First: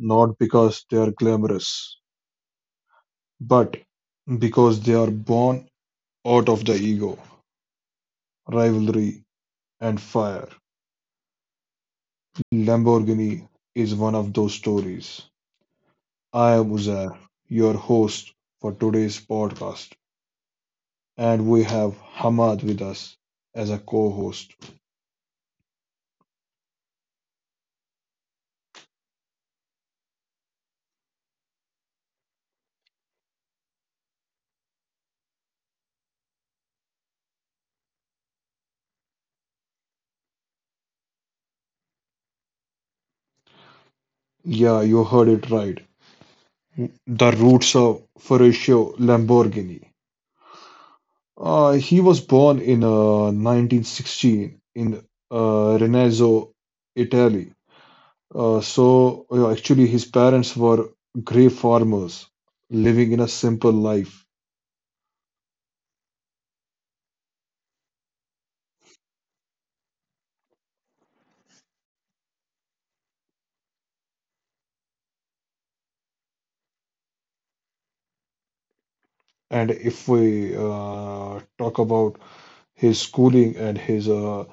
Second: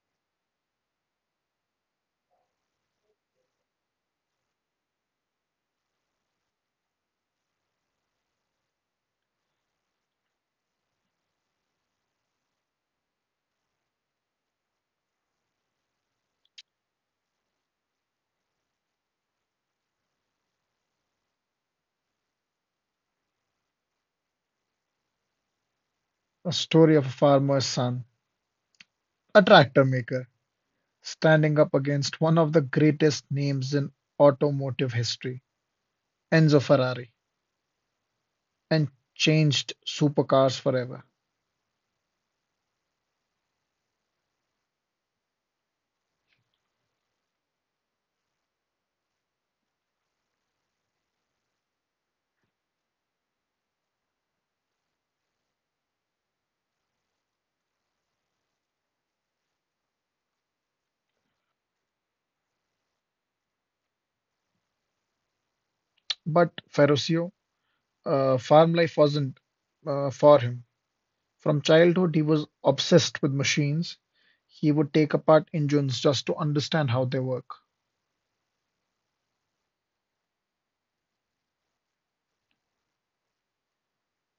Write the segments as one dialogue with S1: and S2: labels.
S1: not because they are glamorous, but because they are born out of the ego, rivalry, and fire. Lamborghini is one of those stories. I am Uzair, your host for today's podcast, and we have Hamad with us as a co host.
S2: A story of a farmer's son, a tractor maker, standing up against one of the greatest names in automotive history, Enzo Ferrari, and changed supercars forever.
S1: Yeah, you heard it right. The roots of Ferruccio Lamborghini. He was born in 1916 in uh, Renazzo, Italy. Actually, his parents were grey farmers living in a simple life.
S2: But Ferruccio, farm life wasn't for him. From childhood, he was obsessed with machines. He would take apart engines just to understand how they work.
S1: And if we talk about his schooling and his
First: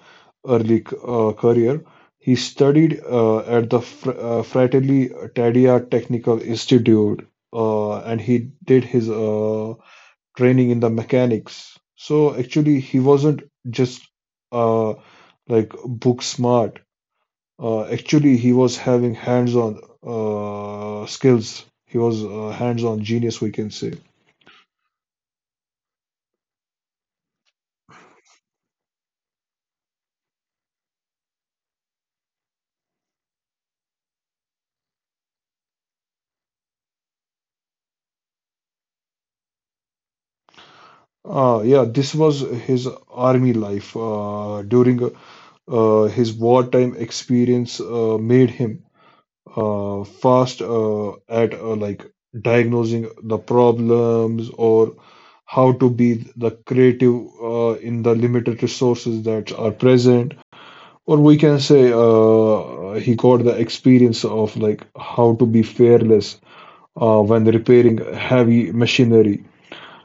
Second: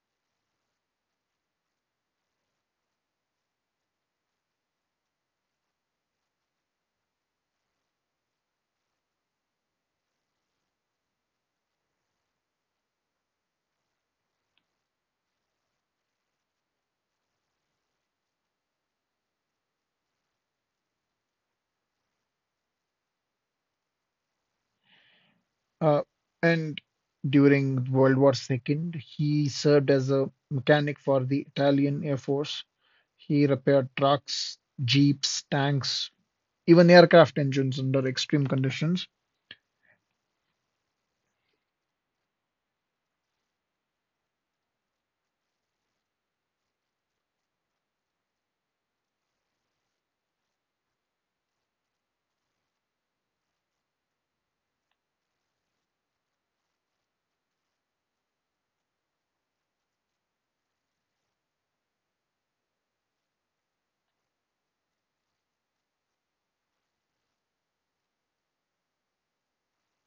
S1: early career, he studied at the Fr Fratelli Taddea Technical Institute, and he did his training in the mechanics. So actually, he wasn't just uh, like book smart. Actually, he was having hands-on skills. He was a hands-on genius, we can say.
S2: Uh, and during World War Two, he served as a mechanic for the Italian Air Force. He repaired trucks, jeeps, tanks, even aircraft engines under extreme conditions.
S1: Yeah, this was his army life during his wartime experience made him fast at like diagnosing the problems, or how to be the creative in the limited resources that are present, or we can say he got the experience of like how to be fearless when repairing heavy machinery.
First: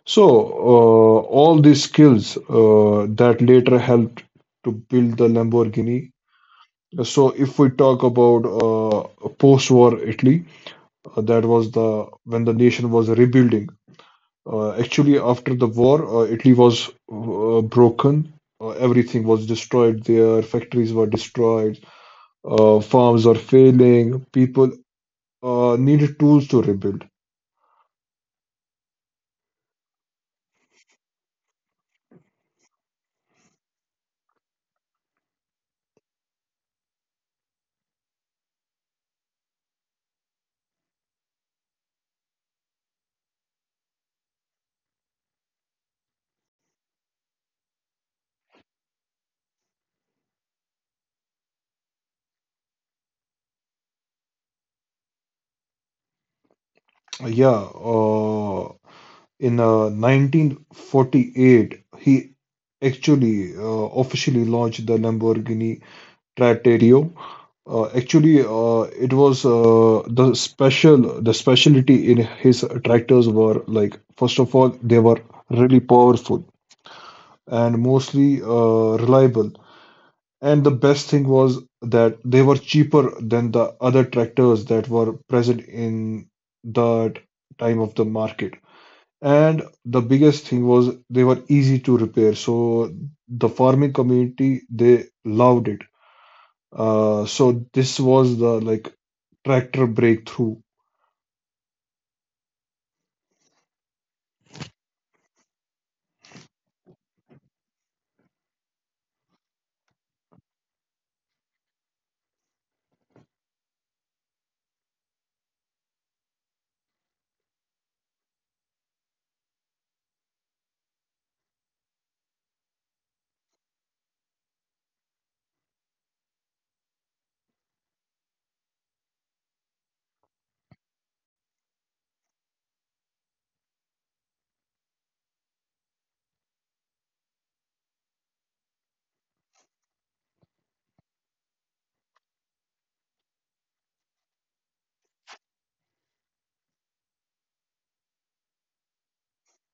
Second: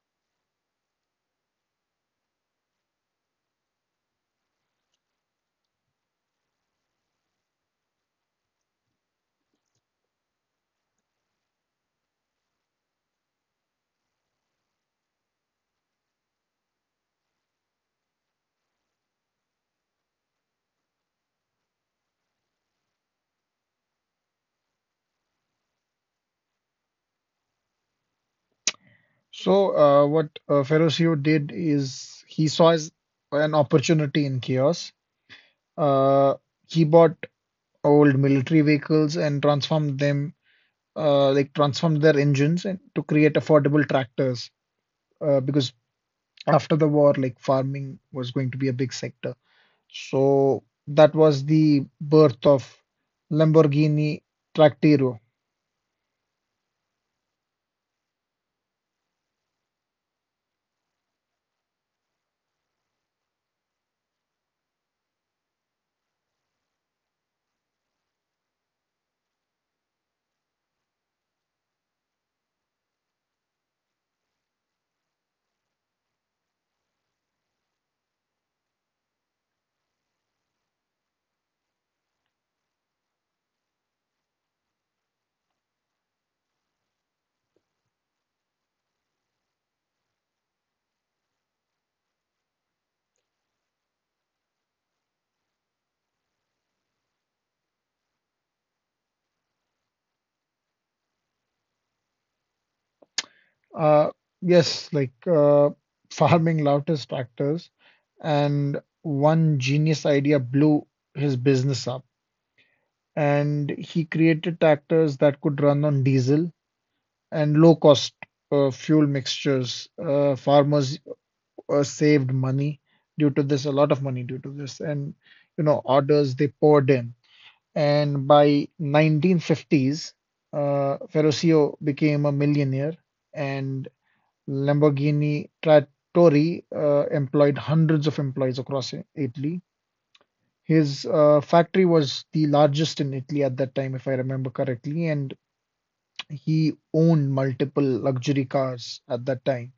S1: So all these skills that later helped to build the Lamborghini. So if we talk about post-war Italy, that was the when the nation was rebuilding. Actually, after the war, Italy was broken. Everything was destroyed. Their factories were destroyed. Farms are failing. People needed tools to rebuild.
S2: So, what Ferruccio did is he saw his, an opportunity in chaos. Uh, he bought old military vehicles and transformed them, transformed their engines and to create affordable tractors. Because after the war, like farming was going to be a big sector. So that was the birth of Lamborghini Tractero.
S1: Yeah, uh, in 1948, he actually officially launched the Lamborghini Traterio. Actually, it was the specialty in his tractors were like, first of all, they were really powerful and mostly reliable. And the best thing was that they were cheaper than the other tractors that were present in the time of the market. And the biggest thing was they were easy to repair. So the farming community, they loved it. So this was the like tractor breakthrough.
S2: Uh, yes, like farming loudest tractors, and one genius idea blew his business up. And he created tractors that could run on diesel and low cost fuel mixtures. Farmers saved money due to this, a lot of money due to this, and you know, orders they poured in. And by 1950s, Ferruccio became a millionaire and Lamborghini Trattori employed hundreds of employees across Italy. His factory was the largest in Italy at that time, if I remember correctly, and he owned multiple luxury cars at that time.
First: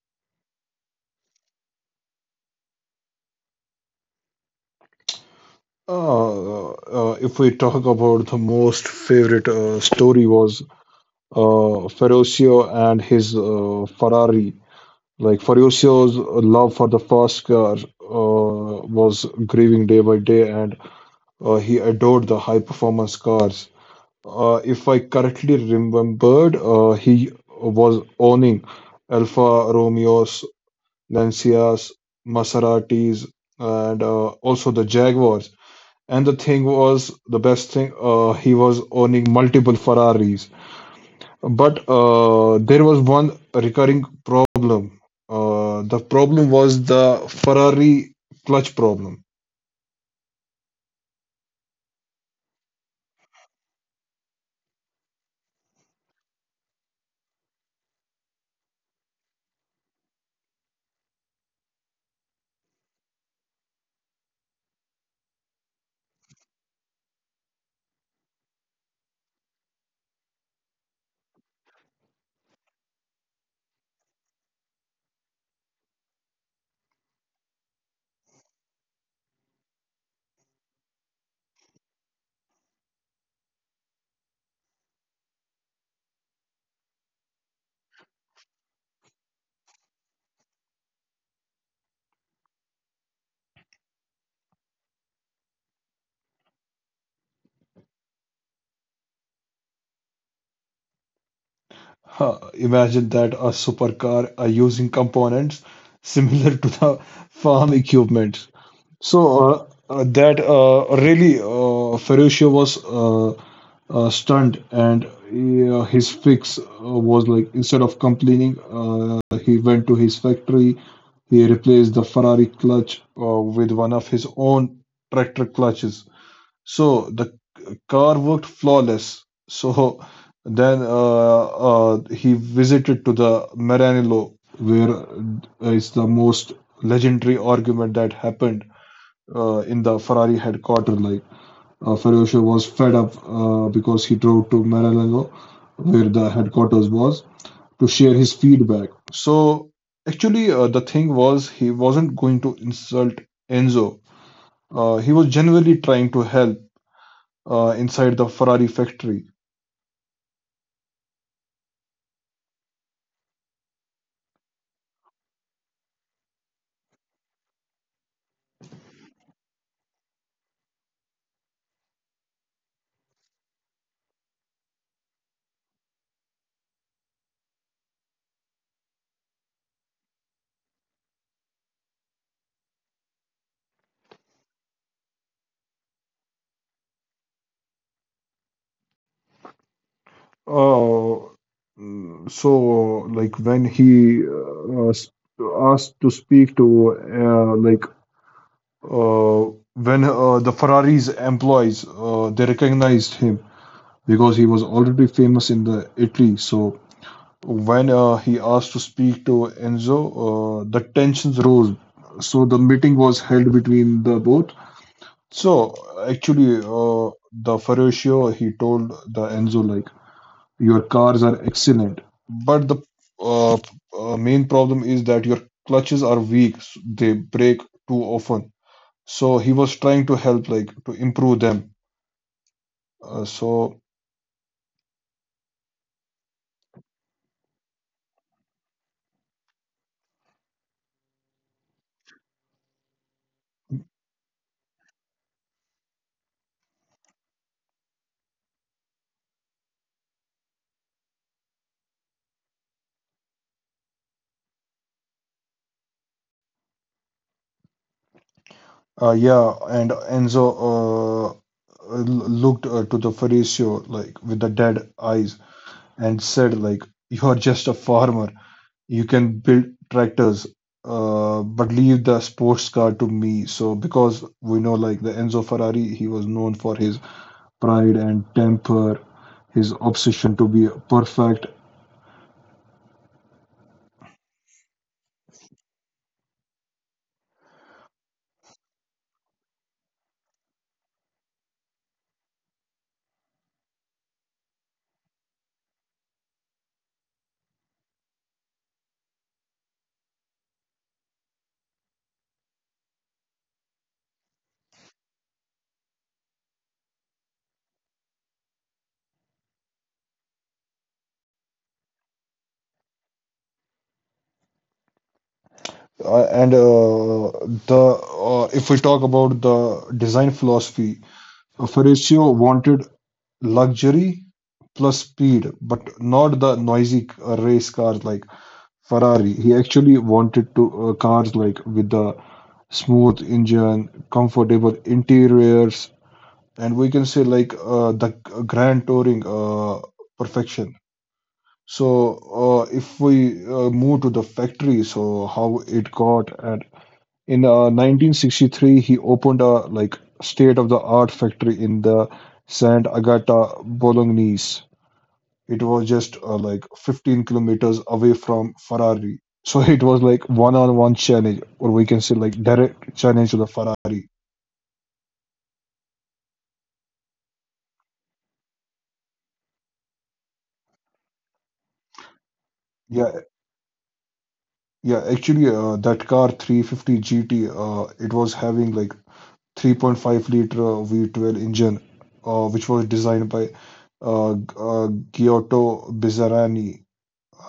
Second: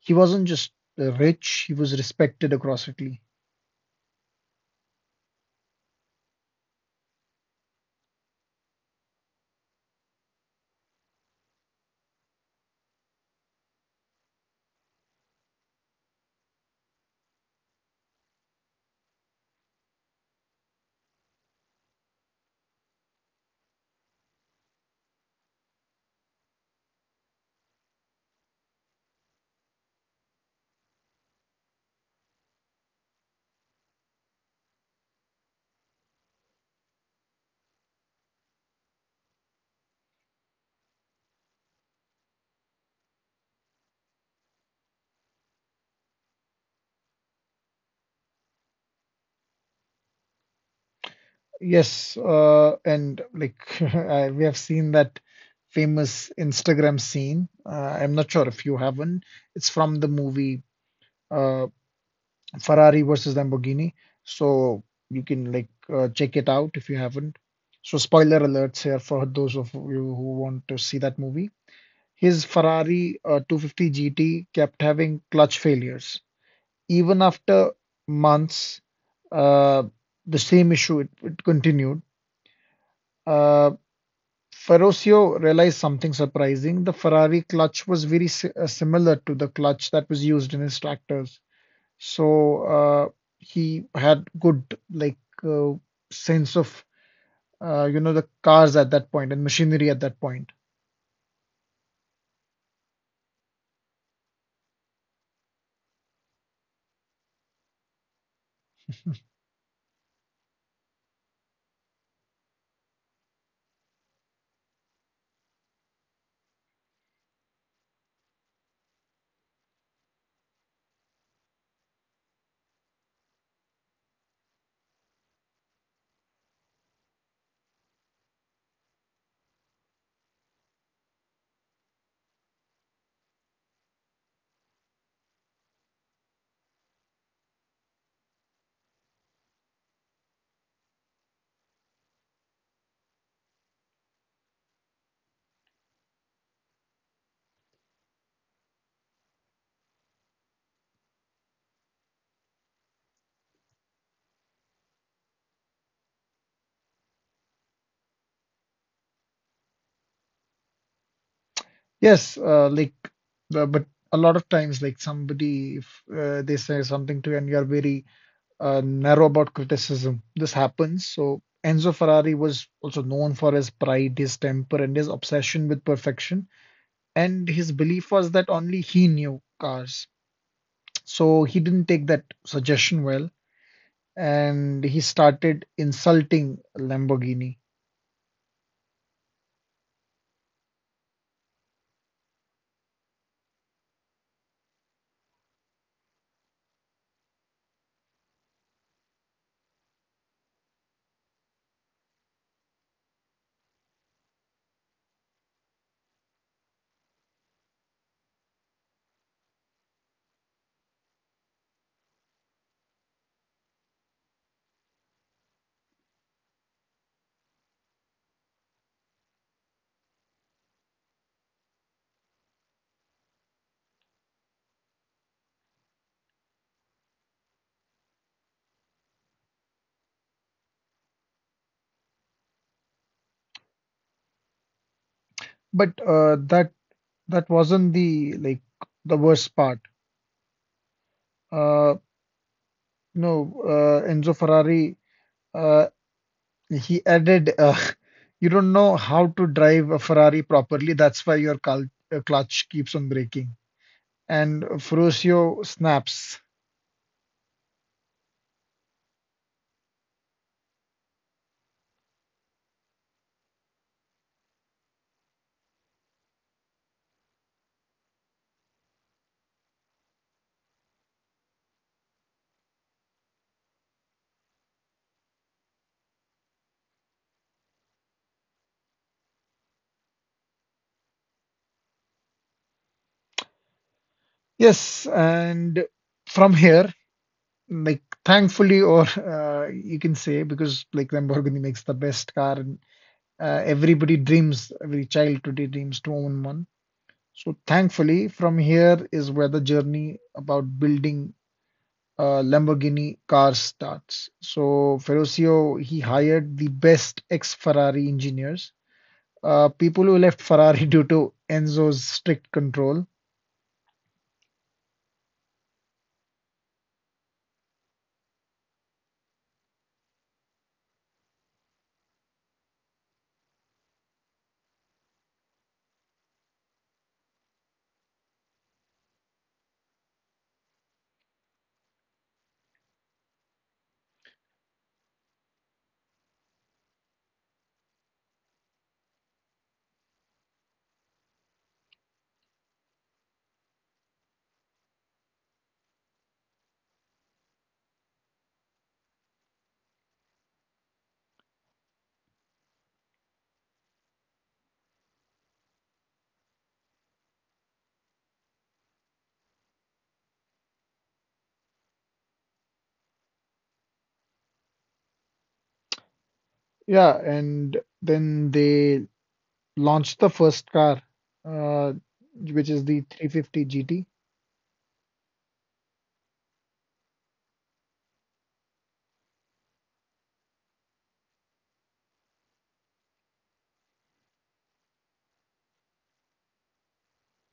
S2: He wasn't just rich, he was respected across Italy.
S1: If we talk about the most favorite story, was Ferruccio and his Ferrari. Like Ferruccio's love for the fast car was grieving day by day, and he adored the high performance cars. If I correctly remembered, he was owning Alfa Romeo's, Lancias, Maseratis, and also the Jaguars. And the thing was, the best thing, he was owning multiple Ferraris. But there was one recurring problem. The problem was the Ferrari clutch problem.
S2: Yes, and we have seen that famous Instagram scene. I'm not sure if you haven't. It's from the movie. Uh, Ferrari versus Lamborghini. So you can check it out if you haven't. So spoiler alerts here for those of you who want to see that movie. His Ferrari 250 GT kept having clutch failures. Even after months, uh, the same issue it continued. Uh, Ferruccio realized something surprising. The Ferrari clutch was very similar to the clutch that was used in his tractors. So he had good uh, sense of you know the cars at that point and machinery at that point.
S1: Huh, imagine that a supercar are using components similar to the farm equipment. So that really Ferruccio was stunned, and his fix was like, instead of complaining, he went to his factory. He replaced the Ferrari clutch with one of his own tractor clutches. So the car worked flawless. So then he visited to the Maranello, where is the most legendary argument that happened in the Ferrari headquarters. Like Ferruccio was fed up because he drove to Maranello, where the headquarters was, to share his feedback. So actually, the thing was he wasn't going to insult Enzo. He was genuinely trying to help inside the Ferrari factory.
S2: Yes, but a lot of times like somebody if they say something to you and you're very narrow about criticism, this happens. So Enzo Ferrari was also known for his pride, his temper, and his obsession with perfection. And his belief was that only he knew cars. So he didn't take that suggestion well and he started insulting Lamborghini.
S1: Uh, so like when he asked to speak to like uh, when the Ferrari's employees they recognized him because he was already famous in the Italy. So when he asked to speak to Enzo, the tensions rose. So the meeting was held between the both. So actually, the Ferruccio, he told the Enzo like, your cars are excellent, but the main problem is that your clutches are weak. They break too often, so he was trying to help like to improve them. uh, so
S2: But that wasn't the worst part. Uh, no, Enzo Ferrari uh, he added, you don't know how to drive a Ferrari properly. That's why your cal clutch keeps on breaking. And Ferruccio snaps.
S1: yeah, and Enzo uh, uh, looked to the Faricio like with the dead eyes and said like, you are just a farmer, you can build tractors, but leave the sports car to me. So because we know like the Enzo Ferrari, he was known for his pride and temper, his obsession to be perfect.
S2: Yes, and from here, like thankfully, or you can say because like Lamborghini makes the best car, everybody dreams, every child today dreams to own one. So thankfully, from here is where the journey about building Lamborghini cars starts. So Ferruccio, he hired the best ex-Ferrari engineers, people who left Ferrari due to Enzo's strict control.
S1: And the If we talk about the design philosophy, Ferruccio wanted luxury plus speed, but not the noisy race cars like Ferrari. He actually wanted to cars like with the smooth engine, comfortable interiors, and we can say like the grand touring perfection. So, if we move to the factory, so how it got, and in 1963, he opened a like state-of-the-art factory in the Sant'Agata Bolognese. It was just like 15 kilometers away from Ferrari. So it was like one-on-one challenge, or we can say like direct challenge to the Ferrari.
S2: Yeah, and then they launched the first car, uh, which is the
S1: Yeah,
S2: 350 GT.
S1: yeah. Actually, that car 350 GT, it was having like 3.5 liter V12 engine, which was designed by Giotto Bizzarani,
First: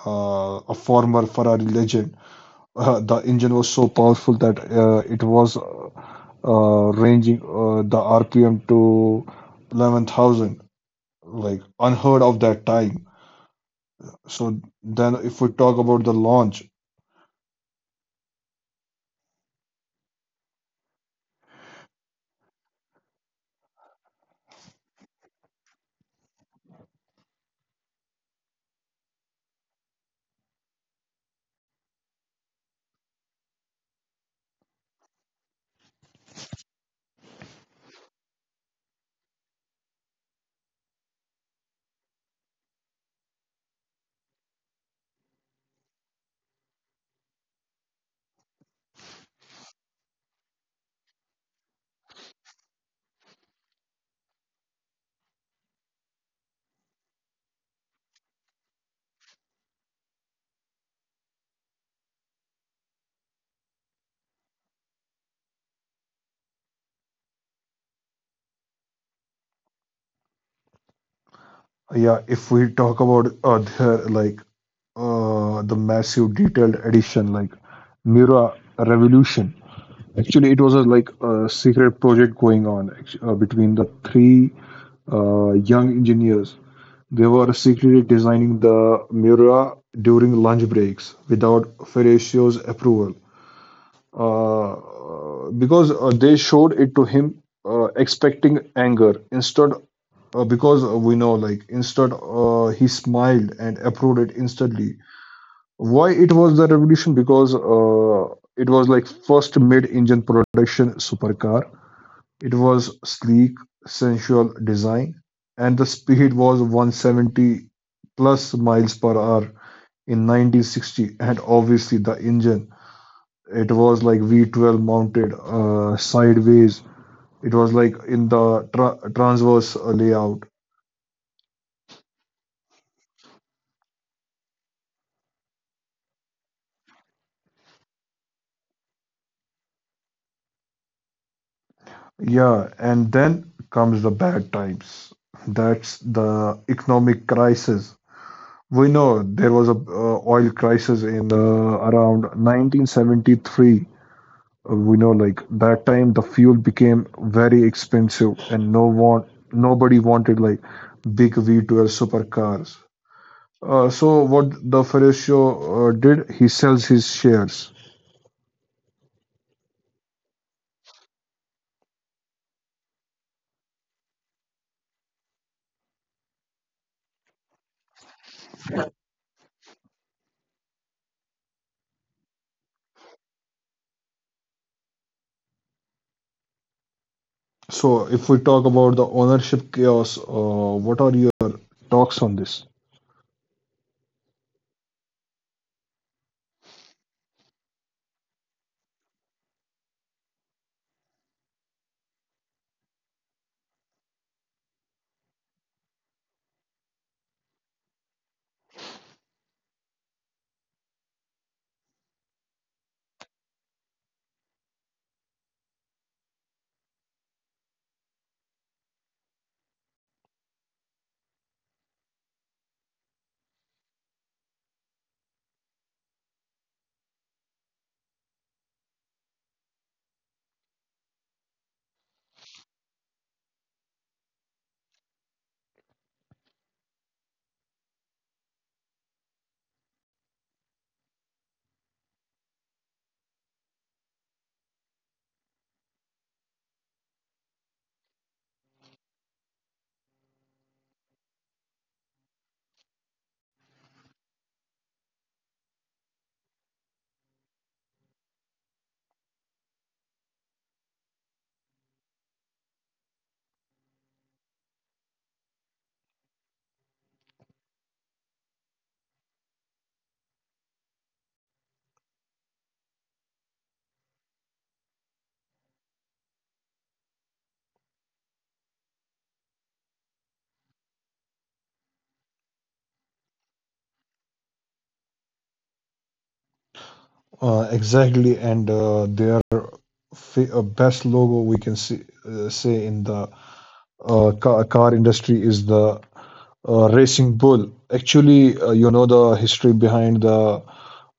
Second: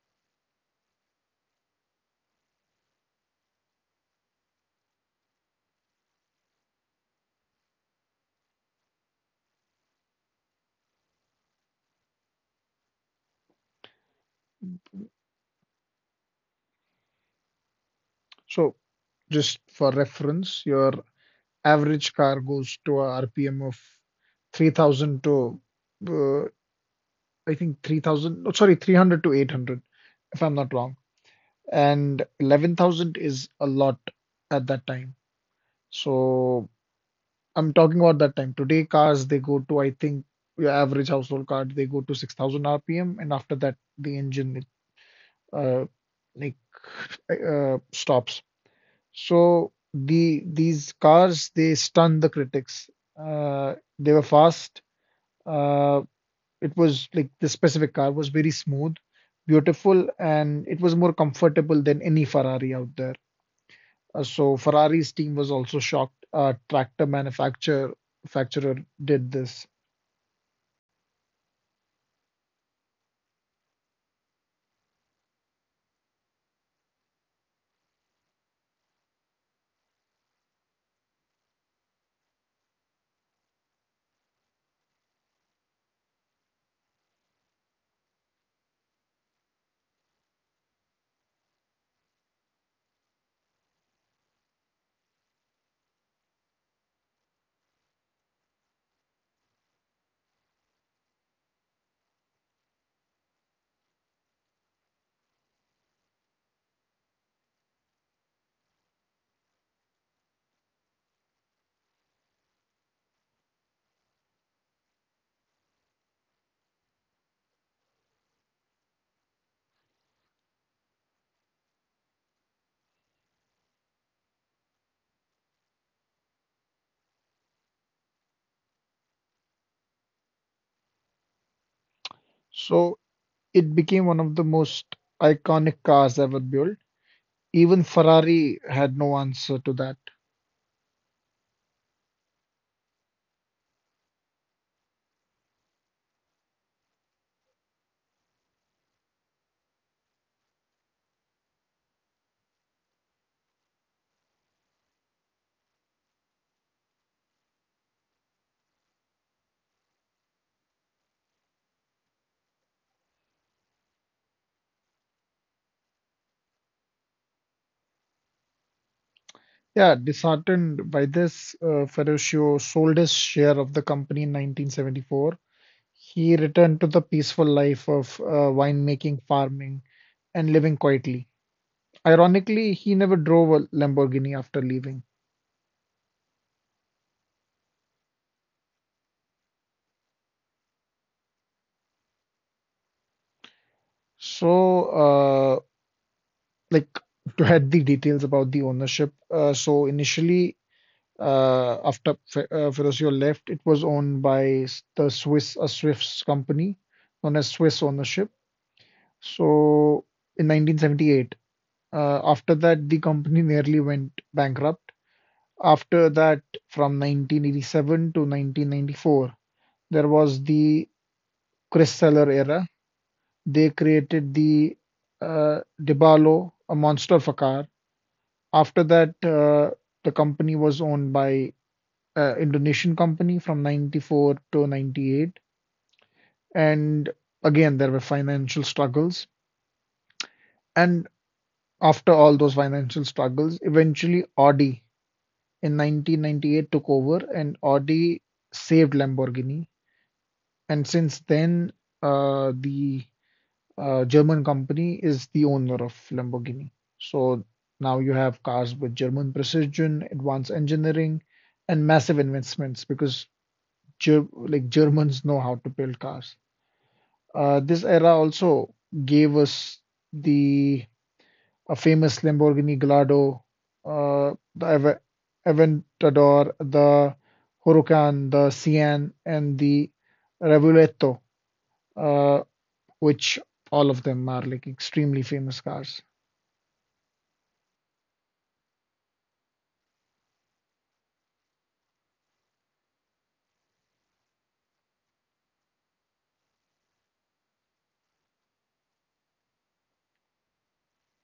S1: a former Ferrari legend. The engine was so powerful that it was ranging the RPM to 11,000, like unheard of that time. So then, if we talk about the launch.
S2: So just for reference, your average car goes to a RPM of 3000 to uh, I think 3000, no, sorry, 300 to 800, if I'm not wrong. And 11,000 is a lot at that time. So I'm talking about that time. Today, cars they go to, I think, your average household car they go to 6,000 RPM, and after that, the engine uh, like stops. So these cars they stun the critics. They were fast. Uh, it was like this specific car was very smooth, beautiful, and it was more comfortable than any Ferrari out there. So Ferrari's team was also shocked. Tractor manufacturer manufacturer did this.
S1: Yeah, if we talk about the massive detailed edition, like Mira Revolution. Actually, it was a, like a secret project going on between the three young engineers. They were secretly designing the Mira during lunch breaks without Ferruccio's approval, because they showed it to him, expecting anger. Instead, because we know like instant he smiled and approved it instantly. Why it was the revolution, because it was like first mid-engine production supercar. It was sleek, sensual design, and the speed was 170 plus miles per hour in 1960. And obviously the engine, it was like V12 mounted sideways. It was like in the transverse layout.
S2: So it became one of the most iconic cars ever built. Even Ferrari had no answer to that.
S1: Yeah, and then comes the bad times. That's the economic crisis. We know there was a oil crisis in around 1973. We know like that time the fuel became very expensive, and no one nobody wanted like big V12 supercars. So what the Ferruccio did, he sells his shares.
S2: Yeah, disheartened by this, Ferruccio sold his share of the company in 1974. He returned to the peaceful life of winemaking, farming, and living quietly. Ironically, he never drove a Lamborghini after leaving.
S1: So if we talk about the ownership chaos, what are your talks on this?
S2: So, uh, like to add the details about the ownership. So initially, after Ferruccio left, it was owned by s- the Swiss a Swiss company known as Swiss Ownership. So in 1978, after that, the company nearly went bankrupt. After that, from 1987 to 1994, there was the Chris Seller era. They created the DiBarlo, a monster of a car. After that, the company was owned by Indonesian company from 94 to 98. And again, there were financial struggles. And after all those financial struggles, eventually Audi in 1998 took over and Audi saved Lamborghini. And since then, the German company is the owner of Lamborghini. So now you have cars with German precision, advanced engineering, and massive investments because Germans know how to build cars. This era also gave us the a famous Lamborghini Gallardo, the Aventador, the Huracan, the Cian, and the Revuelto, which all of them are like extremely famous cars.
S1: Exactly, and their best logo we can see, say in the car industry, is the racing bull. Actually, you know the history behind the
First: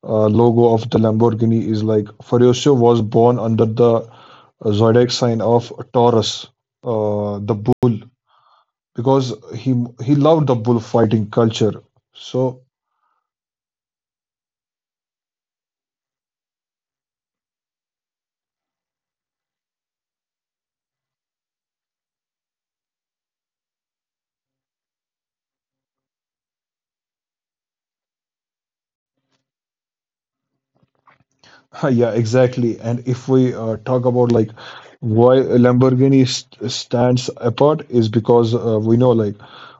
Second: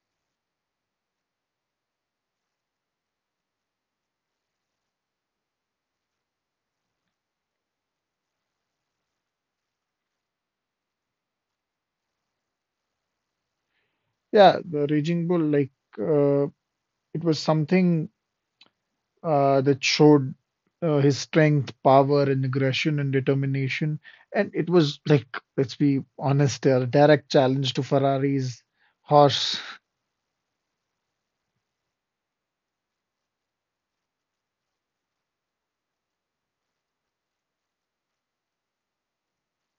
S1: logo of the Lamborghini is like Furioso was born under the zodiac sign of Taurus, the bull, because he loved the bullfighting culture. So
S2: Yeah, the Raging Bull, uh, it was something that showed his strength, power, and aggression and determination. And it was like, let's be honest here, a direct challenge to Ferrari's horse.
S1: yeah, exactly. And if we talk about like why Lamborghini st stands apart, is because we know like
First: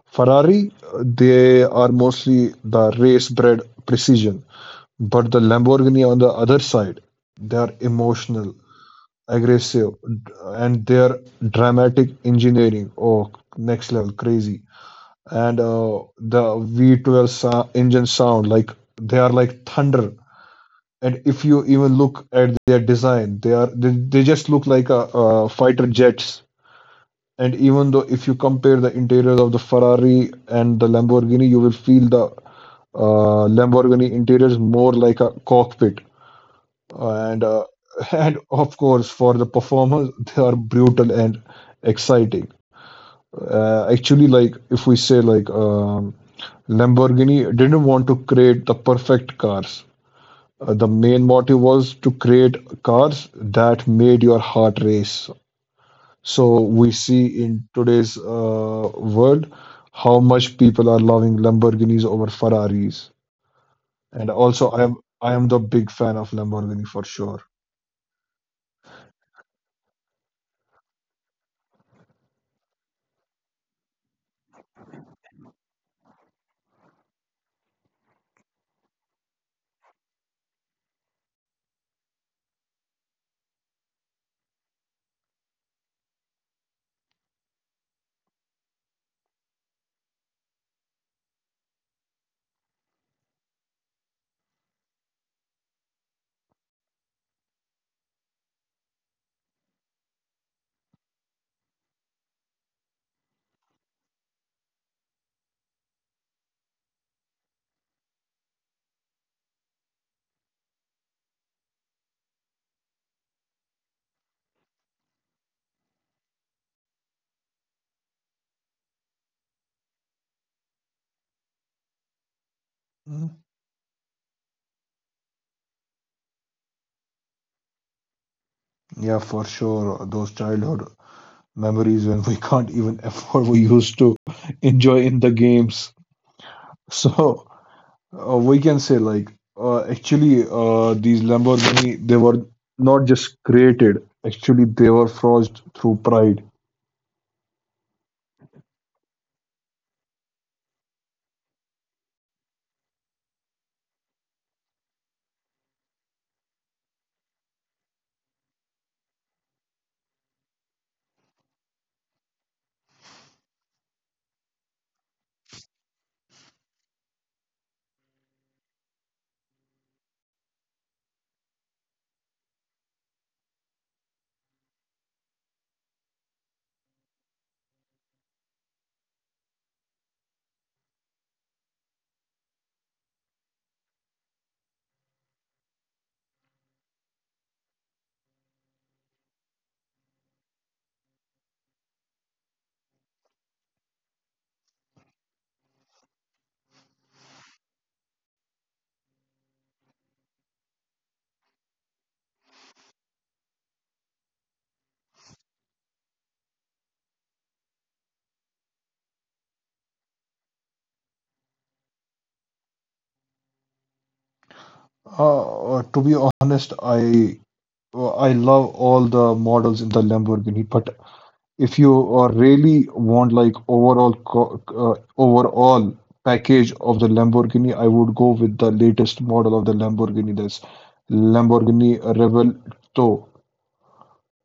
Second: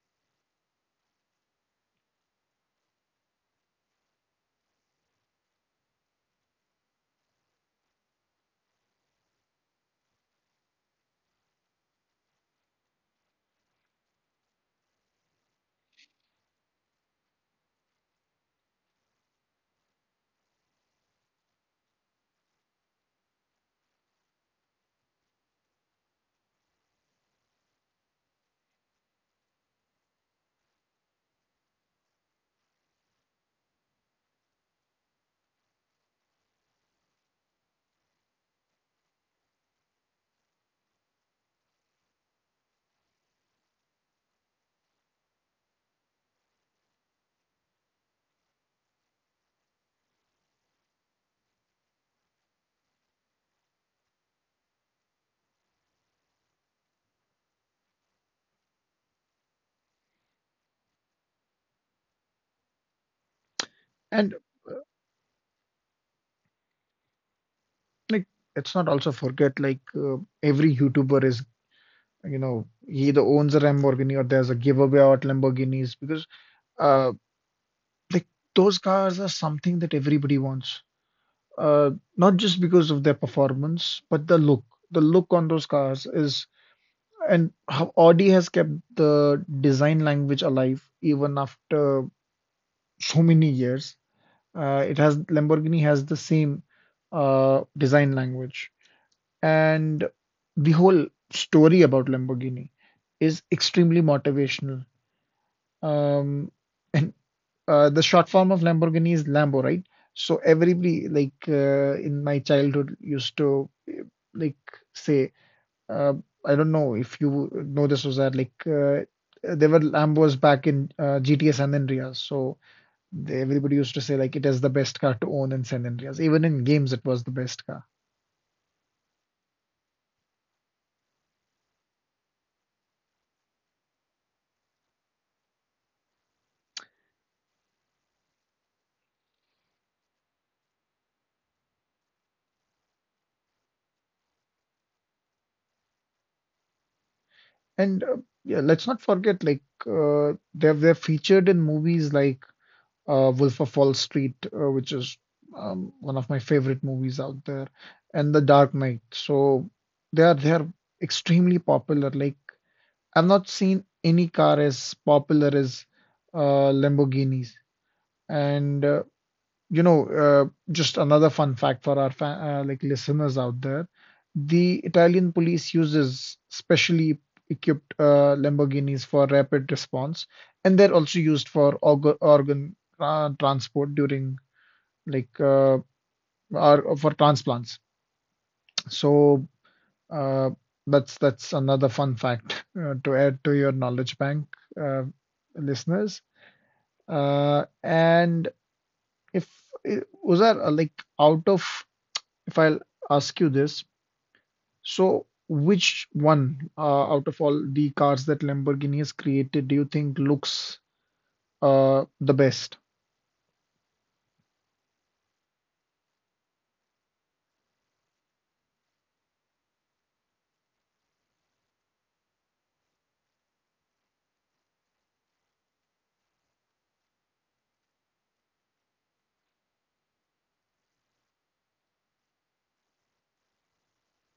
S1: Ferrari, they are mostly the race-bred precision, but the Lamborghini on the other side, they are emotional, aggressive, and their dramatic engineering. Oh, next level, crazy. And the V12 engine sound like they are like thunder. And if you even look at their design, they are they just look like a, uh, fighter jets. And even though if you compare the interiors of the Ferrari and the Lamborghini, you will feel the Lamborghini interiors more like a cockpit. And and of course, for the performers, they are brutal and exciting. Actually, like if we say like Lamborghini didn't want to create the perfect cars. The main motive was to create cars that made your heart race. So we see in today's world how much people are loving Lamborghinis over Ferraris. And
S2: And
S1: also, I am the big fan of Lamborghini for sure.
S2: like, let's not also forget, every YouTuber is, you know, he either owns a Lamborghini or there's a giveaway out Lamborghinis because uh, like those cars are something that everybody wants, uh, not just because of their performance, but the look. The look on those cars is, and how Audi has kept the design language alive even after so many years. It has Lamborghini has the same design language, and the whole story about Lamborghini is extremely motivational. Um, and the short form of Lamborghini is Lambo, right? So everybody, in my childhood, used to like say, uh, I don't know if you know this was that there were Lambos back in GTA San Andreas. So
S1: Mm.
S2: everybody used to say like it is the best car to own in San Andreas. Even in games, it was the best car.
S1: Yeah, for sure. Those childhood memories when we can't even afford, we used to enjoy in the games. So we can say like actually these Lamborghini, they were not just created. Actually, they were forged through pride.
S2: And yeah, let's not forget like they're featured in movies like Wolf of Wall Street, which is one of my favorite movies out there, and The Dark Knight. So they are extremely popular. Like I've not seen any car as popular as Lamborghinis, and you know, uh, just another fun fact for our fa like listeners out there, the Italian police uses specially equipped Lamborghinis for rapid response, and they're also used for organ transport during like uh, or for transplants. So uh, that's another fun fact to add to your knowledge bank, uh, listeners. And if uh, was that like out of if I'll ask you this, so which one out of all the cars that Lamborghini has created do you think looks the best?
S1: To be honest, I love all the models in the Lamborghini, but if you really want like overall package of the Lamborghini, I would go with the latest model of the Lamborghini. That's Lamborghini Revelto.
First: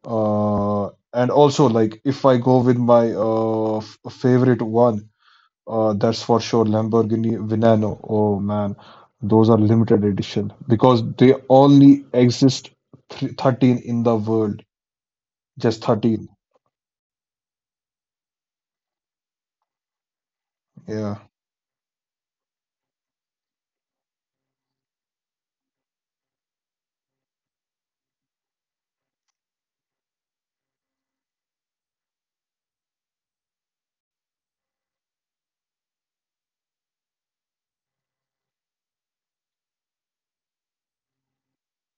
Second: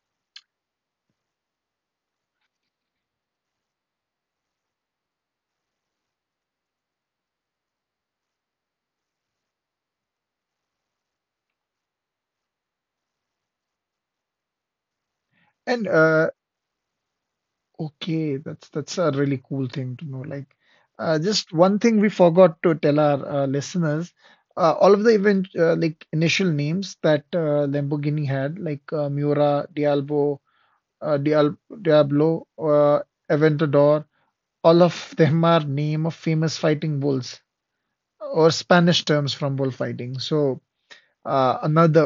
S1: Uh, and also, like, if I go with my favorite one, that's for sure Lamborghini Veneno. Oh man, those are limited edition because they only exist thr 13 in the world.
S2: And
S1: Just 13.
S2: Okay, that's a really cool thing to know. Like,
S1: Yeah.
S2: just one thing we forgot to tell our listeners, all of the event like initial names that Lamborghini had, like Miura, Diablo, Dial Diablo, Aventador, all of them are name of famous fighting bulls, or Spanish terms from bullfighting. So, another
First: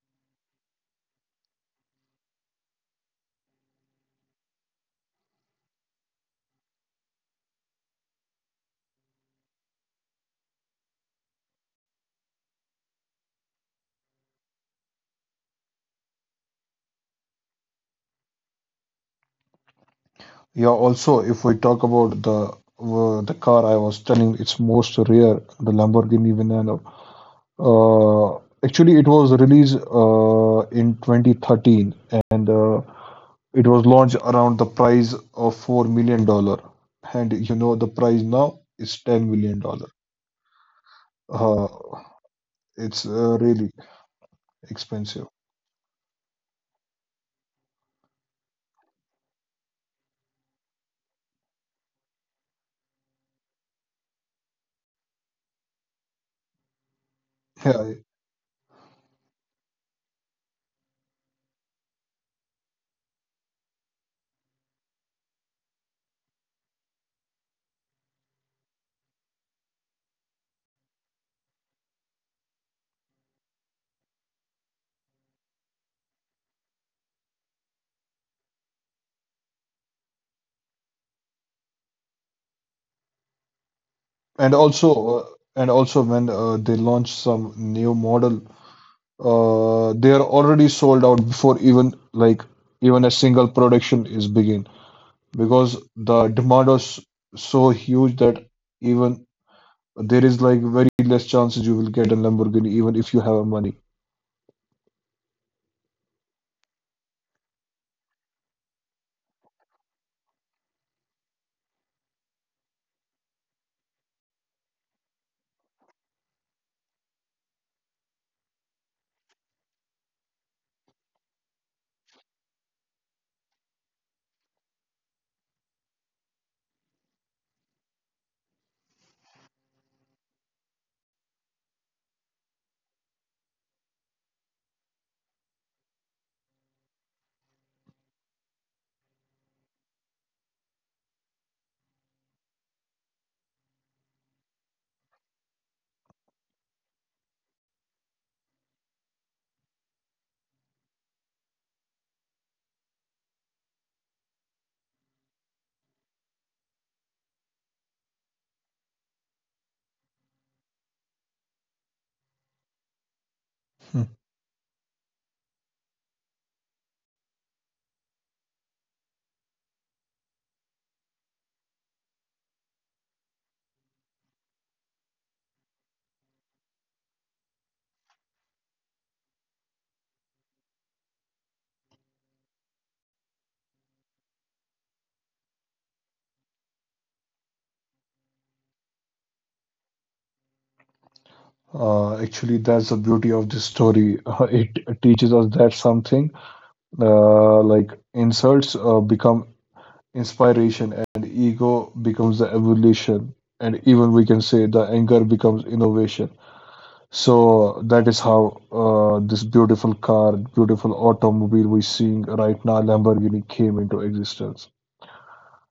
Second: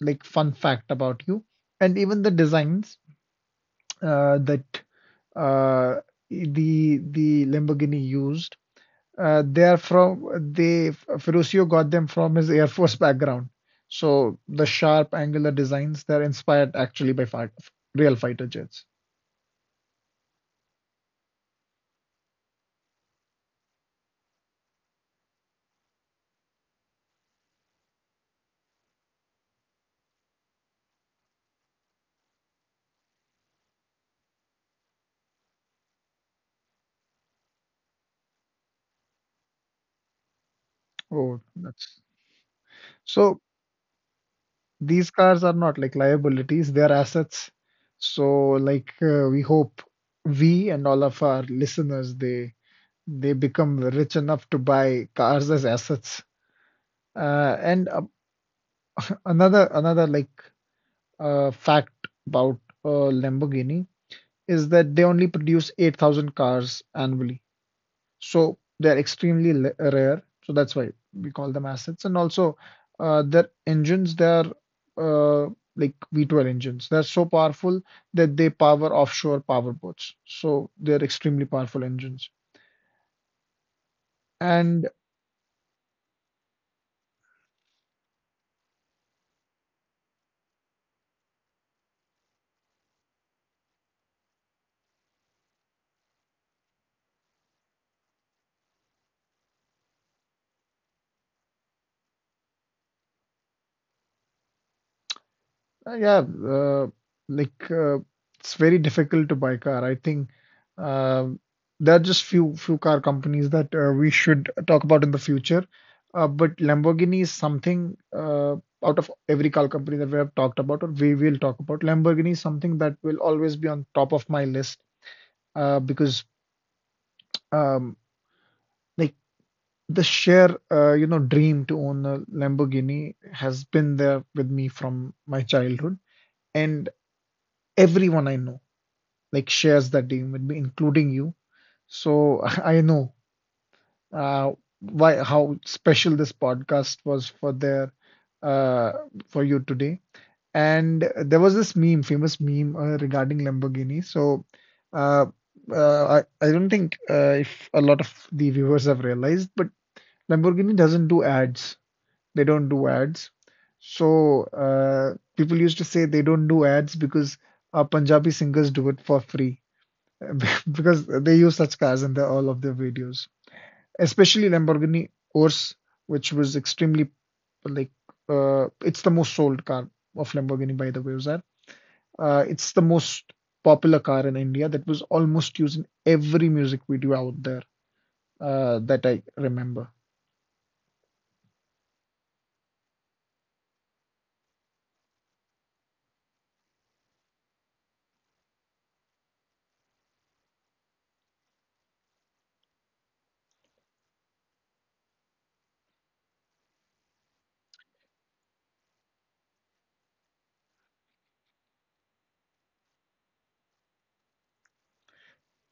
S2: fun fact about you, and even the designs that uh, the Lamborghini used, they are from they Ferruccio got them from his Air Force background. So the sharp angular designs they're inspired actually by real fighter jets.
S1: Yeah. Also, if we talk about the car I was telling, it's most rare, the Lamborghini Veneno. Uh, actually, it was released in 2013, and it was launched around the price of $4 million, and you know the price now is $10 million.
S2: Oh,
S1: Uh,
S2: that's
S1: it's
S2: so.
S1: really
S2: These
S1: expensive.
S2: cars are not like liabilities, they are assets. So we hope we and all of our listeners they become rich enough to buy cars as assets. Uh, and
S1: Yeah,
S2: uh, another fact about Lamborghini is that they only produce 8,000 cars annually. So they're extremely rare. So that's why we call them assets. And also, their engines, they're uh, V12 engines. They're so powerful that they power offshore power boats. So they're extremely powerful engines.
S1: and
S2: And
S1: also uh, and also when they launch some new model, they are already sold out before even like even a single production is begin, because the demand is so huge that even there is like very less chances you will get a Lamborghini even if you have money.
S2: Uh, yeah, uh, like uh, it's very difficult to buy car. I think um, there are just few car companies that we should talk about in the future. But Lamborghini is something out of every car company that we have talked about or we will talk about. Lamborghini is something that will always be on top of my list because um, like the sheer you know dream to own a Lamborghini has been there with me from my childhood and everyone I know, like shares that team, with me, including you. So I know uh, why how special this podcast was for their uh, for you today. And there was this meme, famous meme regarding Lamborghini. So uh, uh, I I don't think if a lot of the viewers have realized, but Lamborghini doesn't do ads. They don't do ads. So people used to say they don't do ads because Punjabi singers do it for free. Because they use such cars in all of their videos, especially Lamborghini Urus, which was extremely like it's the most sold car of Lamborghini, by the way, Uzar. It's the most popular car in India that was almost used in every music video out there, that I remember.
S1: Actually, that's the beauty of this story. It teaches us that something like insults become inspiration, and ego becomes the evolution. And even we can say the anger becomes innovation. So that is how this beautiful car, beautiful automobile we're seeing right now, Lamborghini, came into existence.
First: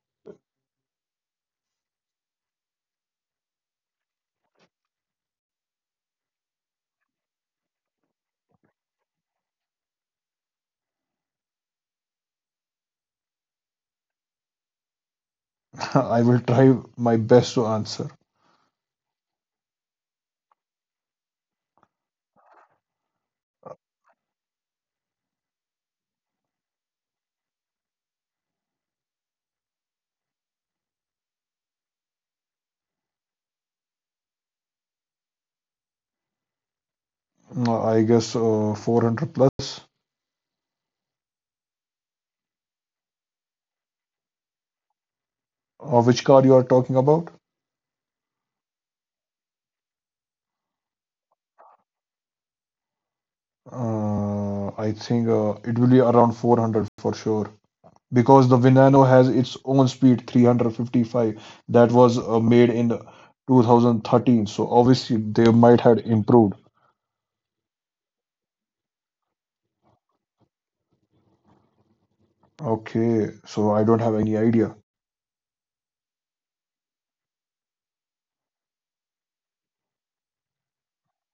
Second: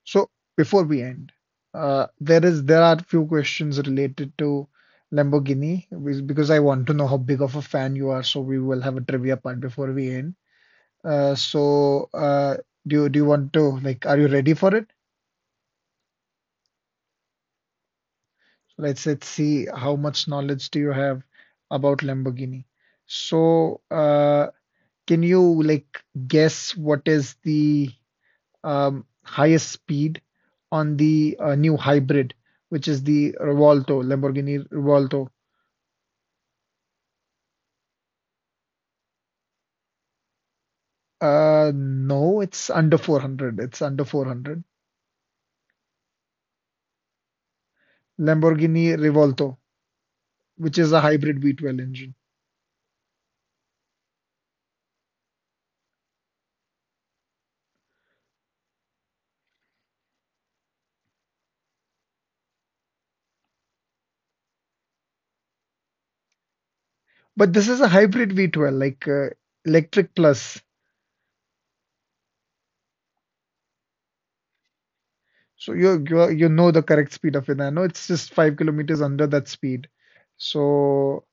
S2: So before we end, there are few questions related to Lamborghini because I want to know how big of a fan you are. So we will have a trivia part before we end. Uh, so, uh, do you want to, like, are you ready for it?
S1: I will try my best to answer.
S2: Let's see how much knowledge do you have about Lamborghini. So, uh, can you, like, guess what is the highest speed on the new hybrid, which is the Revolto, Lamborghini Revolto?
S1: I guess 400 plus.
S2: No, it's under 400. It's under 400.
S1: Which car you are talking about?
S2: Lamborghini Revolto, which is a hybrid V12 engine.
S1: I think it will be around 400 for sure, because the Venano has its own speed 355 that was made in 2013. So obviously they might have improved.
S2: But this is a hybrid V12, electric plus.
S1: Okay, so I don't have any idea.
S2: So you know the correct speed of it. I know it's just 5 kilometers under that speed. So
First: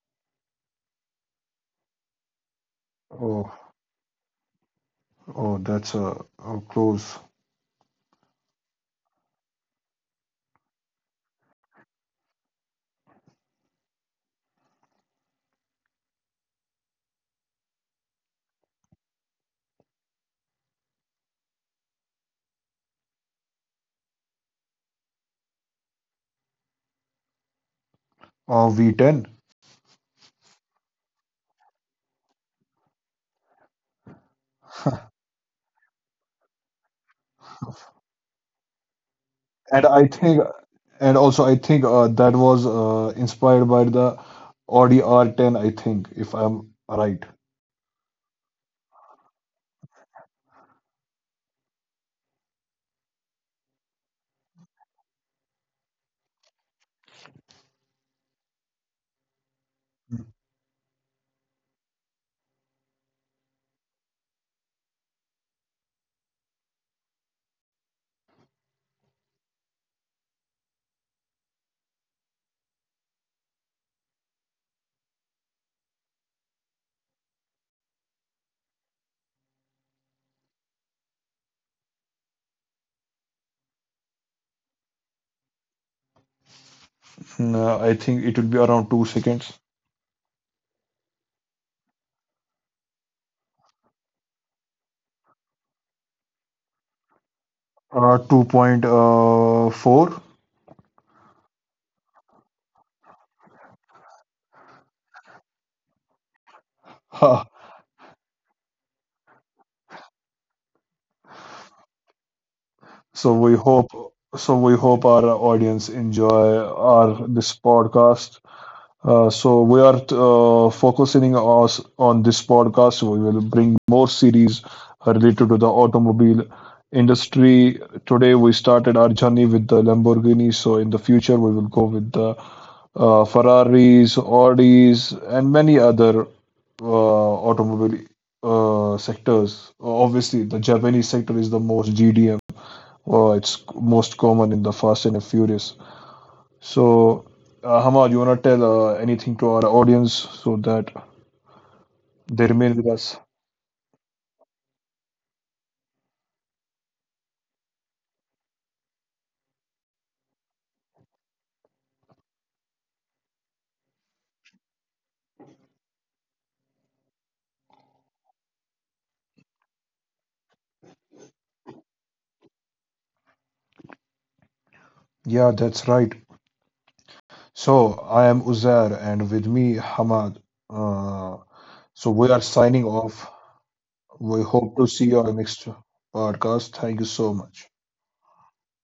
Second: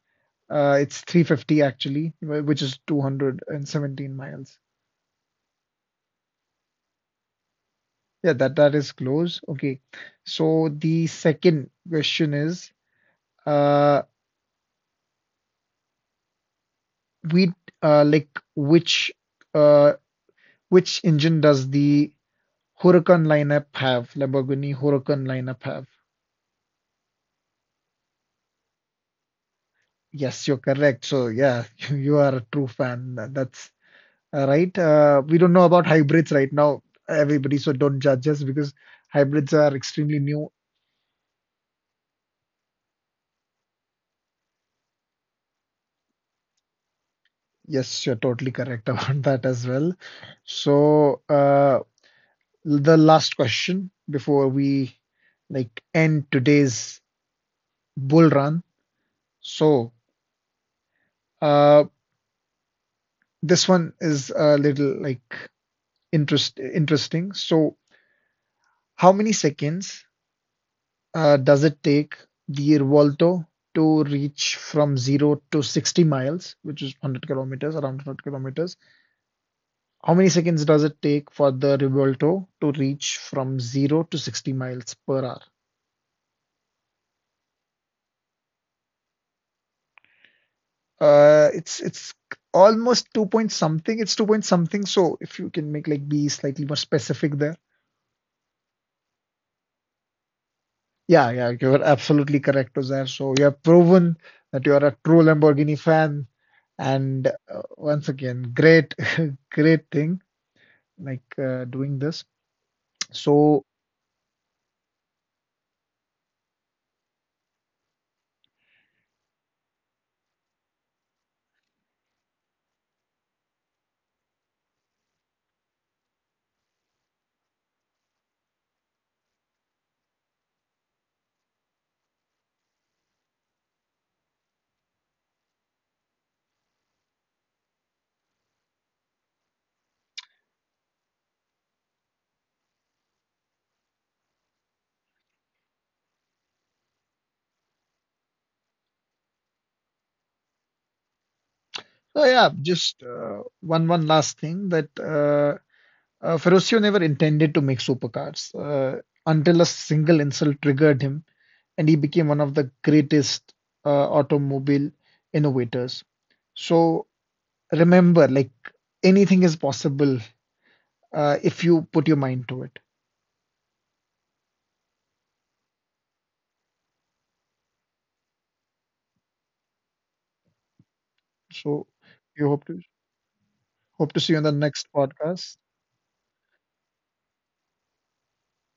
S2: it's 350 actually, which is
S1: Oh,
S2: 217 miles.
S1: oh, that's a close.
S2: Yeah, that that is close. Okay. So the second question is, uh, we like which uh which engine does the Huracan lineup have? Lamborghini Huracan lineup have?
S1: V10,
S2: Yes, you're correct. So yeah, you are a true fan. That's right. We don't know about hybrids right now, everybody. So don't judge us because hybrids are
S1: and I
S2: extremely
S1: think,
S2: new.
S1: and also I think that was inspired by the Audi R10. I think, if I'm right.
S2: Yes, you're totally correct about that as well. So the last question before we, like, end today's bull run. So uh, this one is a little like interesting. So how many seconds does it take the Revolto to reach from 0 to 60 miles, which is 100 kilometers, around 100 kilometers? How many seconds does it take for the Revolto to reach from 0 to 60 miles per hour?
S1: No, I think it will be around 2 seconds.
S2: It's almost 2 point something. It's 2 point something. So if you can make like be slightly more specific there.
S1: 2.4.
S2: Yeah, yeah, you're absolutely correct, Ozair. So you have proven that you are a true Lamborghini fan. And
S1: Ha.
S2: once again, great, great thing, doing this.
S1: So we
S2: So,
S1: hope so we hope our audience enjoy our this podcast. So we are focusing us on this podcast. We will bring more series related to the automobile industry. Today we started our journey with the Lamborghini. So in the future we will go with the Ferraris, Audis, and many other automobile sectors. Obviously, the Japanese sector is the most GDM. It's most common in the Fast and Furious. So, Hamal, you wanna tell anything to our audience so that
S2: so
S1: they
S2: yeah,
S1: remain with
S2: just
S1: us?
S2: one last thing that Ferruccio never intended to make supercars until a single insult triggered him, and he became one of the greatest automobile innovators. So remember, like, anything is possible if you put your mind to it.
S1: Yeah, that's right. So, I am Uzair, and with me, Hamad. Uh,
S2: So
S1: so, we are
S2: you
S1: signing off.
S2: hope to see
S1: We
S2: you on the
S1: hope to
S2: next
S1: see you on our
S2: podcast.
S1: next podcast. Thank you so much.